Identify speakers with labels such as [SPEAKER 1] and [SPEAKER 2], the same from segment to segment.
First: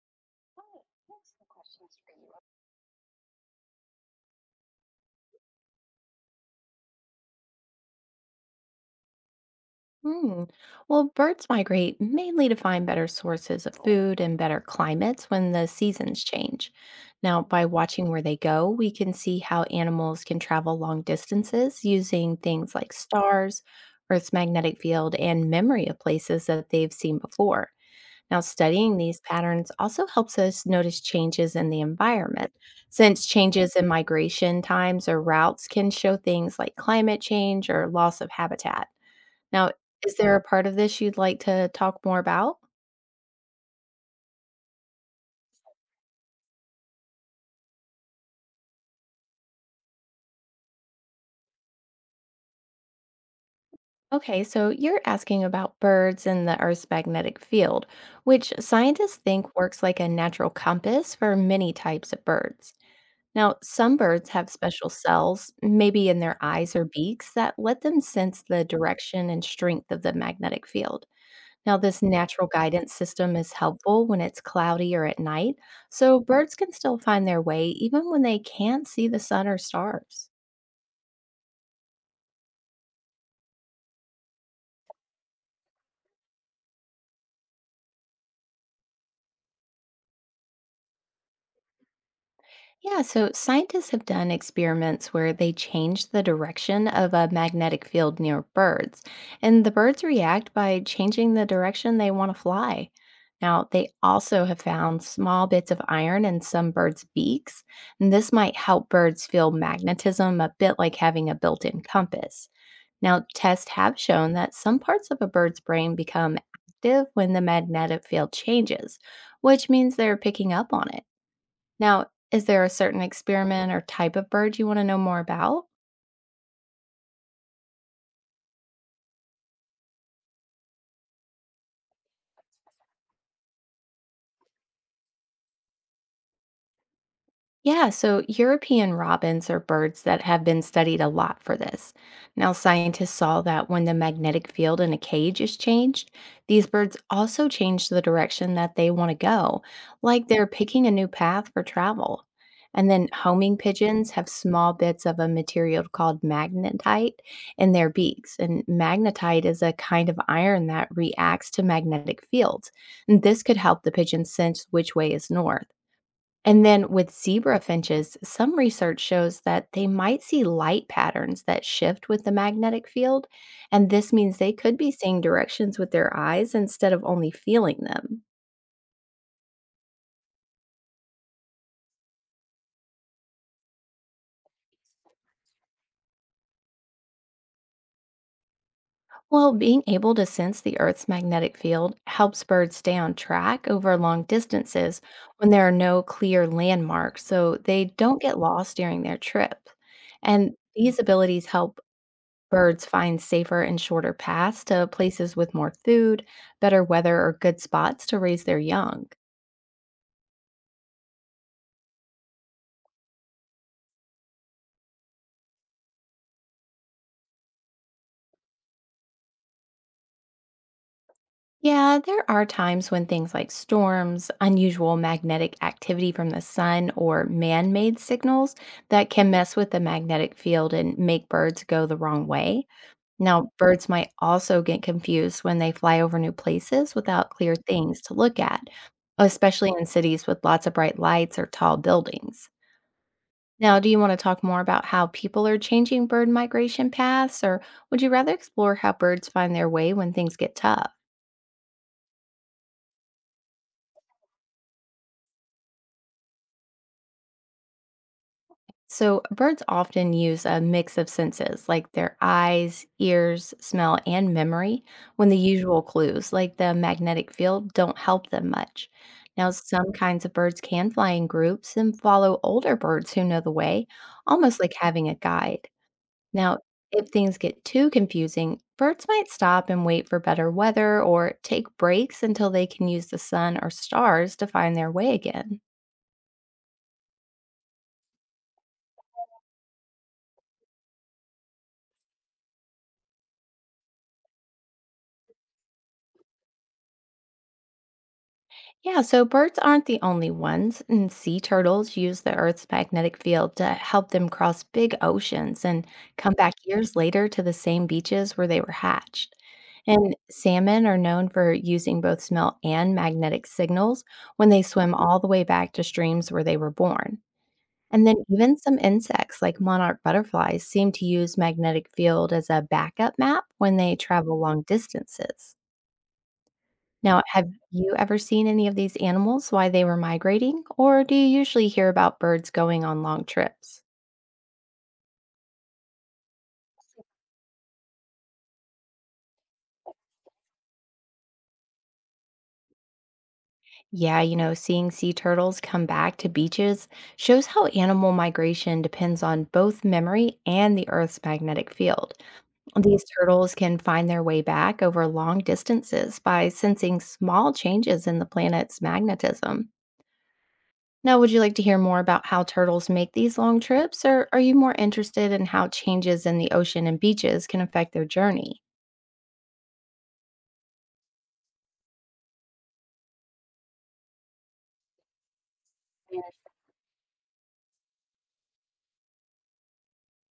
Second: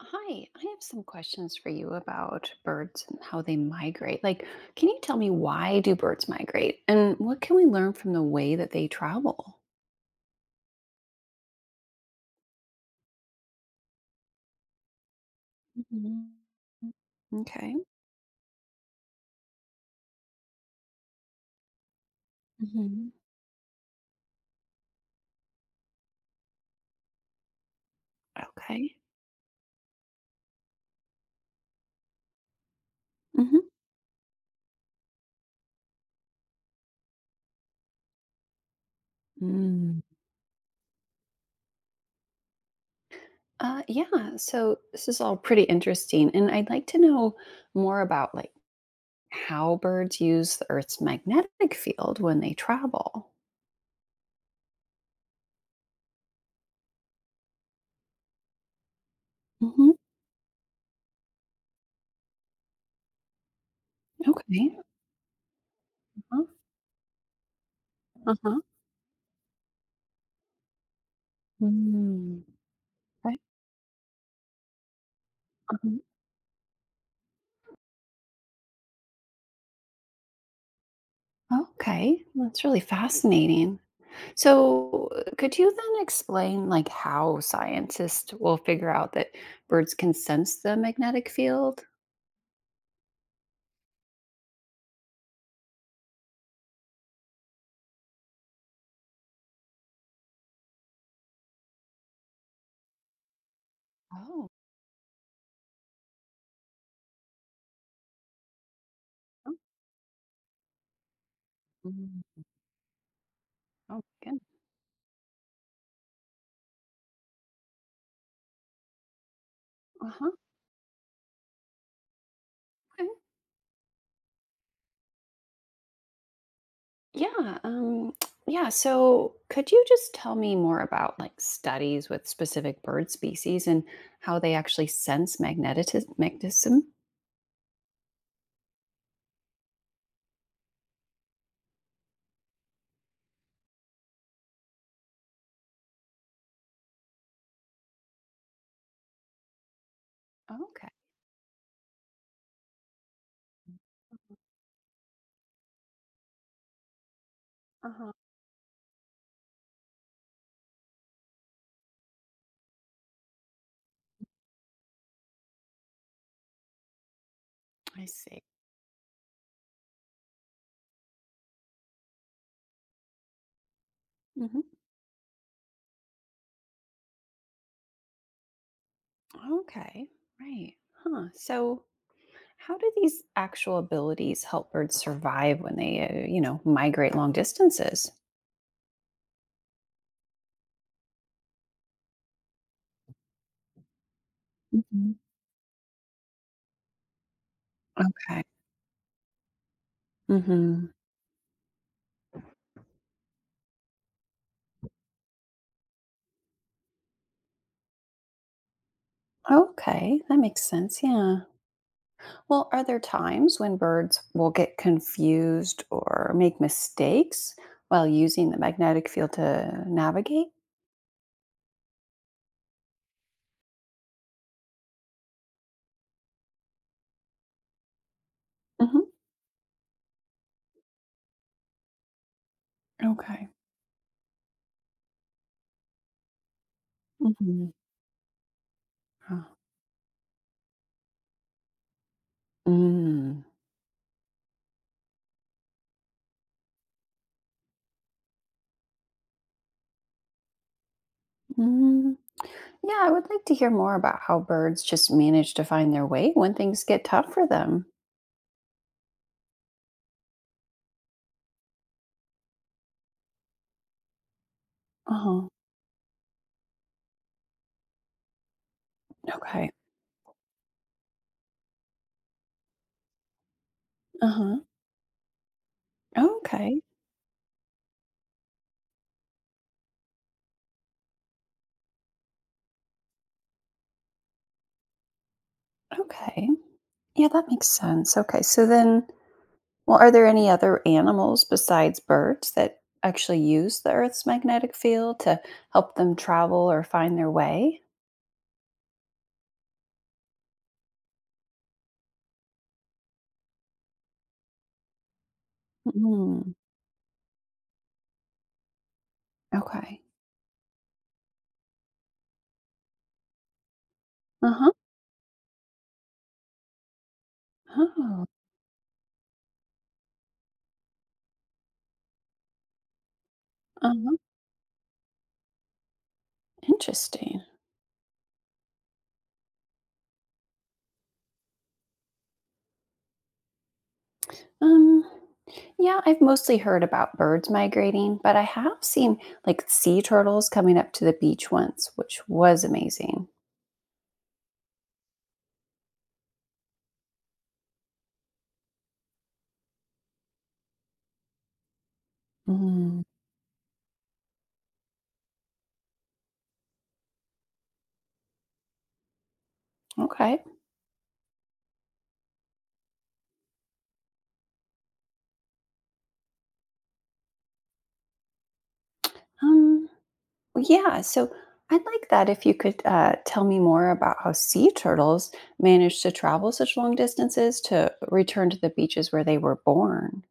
[SPEAKER 1] Hi, I
[SPEAKER 2] Oh,
[SPEAKER 1] have some
[SPEAKER 2] thanks for the
[SPEAKER 1] questions for you
[SPEAKER 2] questions for you.
[SPEAKER 1] about birds and how they migrate. Like, can you tell me why do birds migrate and what can we learn from the way that they travel?
[SPEAKER 2] Hmm. Well, birds migrate mainly to find better sources of food and better climates when the
[SPEAKER 1] Mhm.
[SPEAKER 2] seasons change. Now, by
[SPEAKER 1] Okay.
[SPEAKER 2] watching where they go, we can see how animals can travel long distances using things like
[SPEAKER 1] Mhm.
[SPEAKER 2] stars, Earth's magnetic field, and memory of places that they've seen before. Now,
[SPEAKER 1] Okay.
[SPEAKER 2] studying these patterns also helps us notice changes in the environment, since
[SPEAKER 1] Hmm.
[SPEAKER 2] changes in migration times or routes can show things like climate change or loss of habitat. Now,
[SPEAKER 1] Mm.
[SPEAKER 2] is there a part of this you'd like to talk more about?
[SPEAKER 1] Yeah, so this is all pretty interesting and I'd like to know more about how birds use the Earth's magnetic field when they travel.
[SPEAKER 2] Okay, so you're asking about birds and the Earth's magnetic field, which scientists think works
[SPEAKER 1] Mhm.
[SPEAKER 2] like a natural compass for many types of birds. Now, some birds have
[SPEAKER 1] Okay.
[SPEAKER 2] special cells, maybe in their
[SPEAKER 1] Uh-huh.
[SPEAKER 2] eyes or beaks, that let them sense
[SPEAKER 1] Uh-huh.
[SPEAKER 2] the direction and strength of the magnetic field. Now, this
[SPEAKER 1] Mm.
[SPEAKER 2] natural guidance system
[SPEAKER 1] Okay.
[SPEAKER 2] is helpful when it's cloudy or at night,
[SPEAKER 1] Uh-huh.
[SPEAKER 2] so birds can still find their way even when they can't see the sun or stars.
[SPEAKER 1] Okay, that's really fascinating. So, could you then explain how scientists will figure out that birds can sense the magnetic field?
[SPEAKER 2] Yeah, so scientists have done experiments where they change the direction of a magnetic field near birds, and the birds react by changing the direction they want to fly. Now, they also
[SPEAKER 1] Oh,
[SPEAKER 2] have found small bits of iron in some birds' beaks, and this might help birds feel
[SPEAKER 1] oh,
[SPEAKER 2] magnetism a bit like having a built in
[SPEAKER 1] mm,
[SPEAKER 2] compass. Now, tests have
[SPEAKER 1] oh,
[SPEAKER 2] shown
[SPEAKER 1] good.
[SPEAKER 2] that some parts of a bird's brain become active when the magnetic field changes, which means they're
[SPEAKER 1] Uh-huh.
[SPEAKER 2] picking up on it. Now, is there a certain
[SPEAKER 1] Okay.
[SPEAKER 2] experiment or type of bird you wanna know more about?
[SPEAKER 1] Yeah. Yeah. So could you just tell me more about studies with specific bird species and how they actually sense magnetism?
[SPEAKER 2] Yeah, so European robins are birds that have been studied a lot for this. Now, scientists saw that when the magnetic field in a cage is changed, these birds also change the direction that they want to go, like they're picking
[SPEAKER 1] Okay.
[SPEAKER 2] a new path for travel. And then homing pigeons have small bits of a material called magnetite in their
[SPEAKER 1] Uh-huh.
[SPEAKER 2] beaks. And magnetite is a kind of iron that reacts to magnetic fields. And this could help the pigeon sense which way is north. And then with zebra
[SPEAKER 1] I
[SPEAKER 2] finches,
[SPEAKER 1] see.
[SPEAKER 2] some research shows that they might see light patterns that shift with the magnetic field. And this means they
[SPEAKER 1] Hmm.
[SPEAKER 2] could be seeing directions with their eyes instead of only feeling them.
[SPEAKER 1] Okay. Right. Huh. So how do these actual abilities help birds survive when they, migrate long distances?
[SPEAKER 2] Well, being able to sense the Earth's magnetic field helps birds stay on track over long distances
[SPEAKER 1] Mhm.
[SPEAKER 2] when there are no clear landmarks, so they don't get
[SPEAKER 1] Okay.
[SPEAKER 2] lost during their trip. And
[SPEAKER 1] Hmm.
[SPEAKER 2] these abilities help birds find safer and shorter paths to places with more food, better weather, or good spots to raise their young.
[SPEAKER 1] Okay, that makes sense. Yeah. Well, are there times when birds will get confused or make mistakes while using the magnetic field to navigate?
[SPEAKER 2] Yeah, there are times when things like storms, unusual magnetic activity from the sun, or man made signals
[SPEAKER 1] Hmm.
[SPEAKER 2] that can mess with the magnetic field and make birds go the wrong way.
[SPEAKER 1] Okay.
[SPEAKER 2] Now, birds might also get confused when they fly over new places without clear
[SPEAKER 1] Mhm.
[SPEAKER 2] things to look at,
[SPEAKER 1] Huh.
[SPEAKER 2] especially in cities with lots of bright lights or tall buildings.
[SPEAKER 1] Mm.
[SPEAKER 2] Now, do you want to talk more about how people are changing bird migration paths, or would you rather explore how birds find their way when things get tough?
[SPEAKER 1] Mm. Yeah, I would like to hear more about how birds just manage to find their way when things get tough for them.
[SPEAKER 2] So, birds often use a mix of senses like their eyes, ears, smell, and memory
[SPEAKER 1] Uh
[SPEAKER 2] when the
[SPEAKER 1] huh.
[SPEAKER 2] usual clues, like the magnetic field, don't help them much. Now,
[SPEAKER 1] Okay.
[SPEAKER 2] some kinds of birds can fly in groups and follow older birds who know the way,
[SPEAKER 1] Uh
[SPEAKER 2] almost
[SPEAKER 1] huh.
[SPEAKER 2] like having a guide. Now,
[SPEAKER 1] Okay,
[SPEAKER 2] if things get too confusing, birds might stop and wait for better weather or take breaks until they can use the sun or stars to find their way again.
[SPEAKER 1] okay. Yeah, that makes sense. Okay, so then, are there any other animals besides birds that actually use the Earth's magnetic field to help them travel or find their way?
[SPEAKER 2] Yeah, so birds aren't the only ones, and sea turtles use the Earth's magnetic field to help them cross big oceans and come
[SPEAKER 1] Mm,
[SPEAKER 2] back years later to the same beaches where they were hatched.
[SPEAKER 1] okay.
[SPEAKER 2] And salmon are known for using both smell and magnetic signals when
[SPEAKER 1] Uh
[SPEAKER 2] they
[SPEAKER 1] huh.
[SPEAKER 2] swim all the way back to streams where they were born. And then
[SPEAKER 1] Oh,
[SPEAKER 2] even some insects like monarch butterflies seem to use magnetic field as a backup map when
[SPEAKER 1] uh
[SPEAKER 2] they
[SPEAKER 1] huh.
[SPEAKER 2] travel long distances. Now,
[SPEAKER 1] Interesting.
[SPEAKER 2] have you ever seen any of these animals why they were migrating, or do you usually hear about birds going on long trips?
[SPEAKER 1] Um, yeah, I've mostly heard about birds migrating, but I have seen sea turtles coming up to the beach once, which was amazing.
[SPEAKER 2] Yeah, you know, seeing sea turtles come back to beaches shows how animal migration depends on both memory and the Earth's magnetic field.
[SPEAKER 1] Mm,
[SPEAKER 2] These turtles can find their way back over long distances by sensing small changes in the planet's magnetism.
[SPEAKER 1] okay.
[SPEAKER 2] Now, would you like to hear more about how turtles make these long trips, or are you more interested in how changes in the ocean and beaches can affect their journey?
[SPEAKER 1] Um, yeah, so I'd like that if you could tell me more about how sea turtles manage to travel such long distances to return to the beaches where they were born.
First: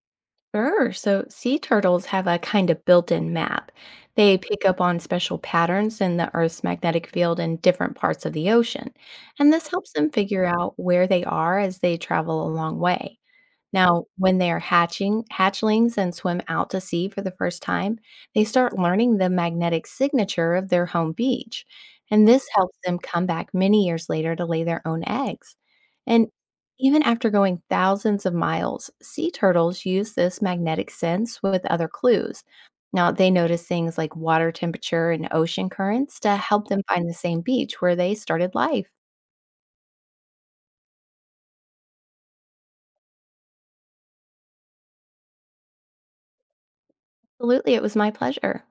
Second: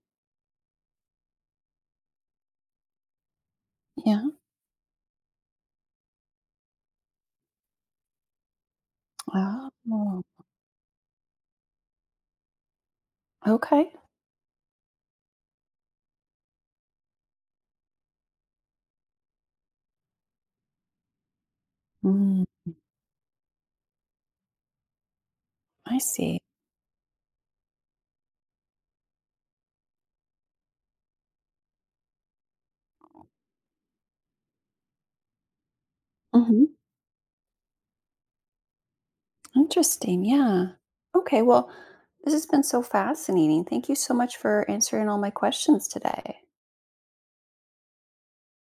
[SPEAKER 2] Sure. So, sea turtles have a kind of built in map.
[SPEAKER 1] Yeah.
[SPEAKER 2] They pick up on special patterns in the Earth's magnetic field in different parts of the ocean, and this helps them
[SPEAKER 1] Oh,
[SPEAKER 2] figure out where they are as they travel a long way.
[SPEAKER 1] okay.
[SPEAKER 2] Now, when they are hatching hatchlings and swim out to sea for the first time, they start learning the magnetic signature of their home beach, and
[SPEAKER 1] Mm,
[SPEAKER 2] this helps them come back many years later to lay their own eggs.
[SPEAKER 1] I
[SPEAKER 2] And
[SPEAKER 1] see.
[SPEAKER 2] even after going thousands of miles, sea turtles use this magnetic sense with other clues. Now, they notice things like water temperature and ocean currents to
[SPEAKER 1] Hmm.
[SPEAKER 2] help them find the same beach where they started life.
[SPEAKER 1] Interesting. Yeah. Okay. Well, this has been so fascinating. Thank you so much for answering all my questions today.
[SPEAKER 2] Absolutely, it was my pleasure.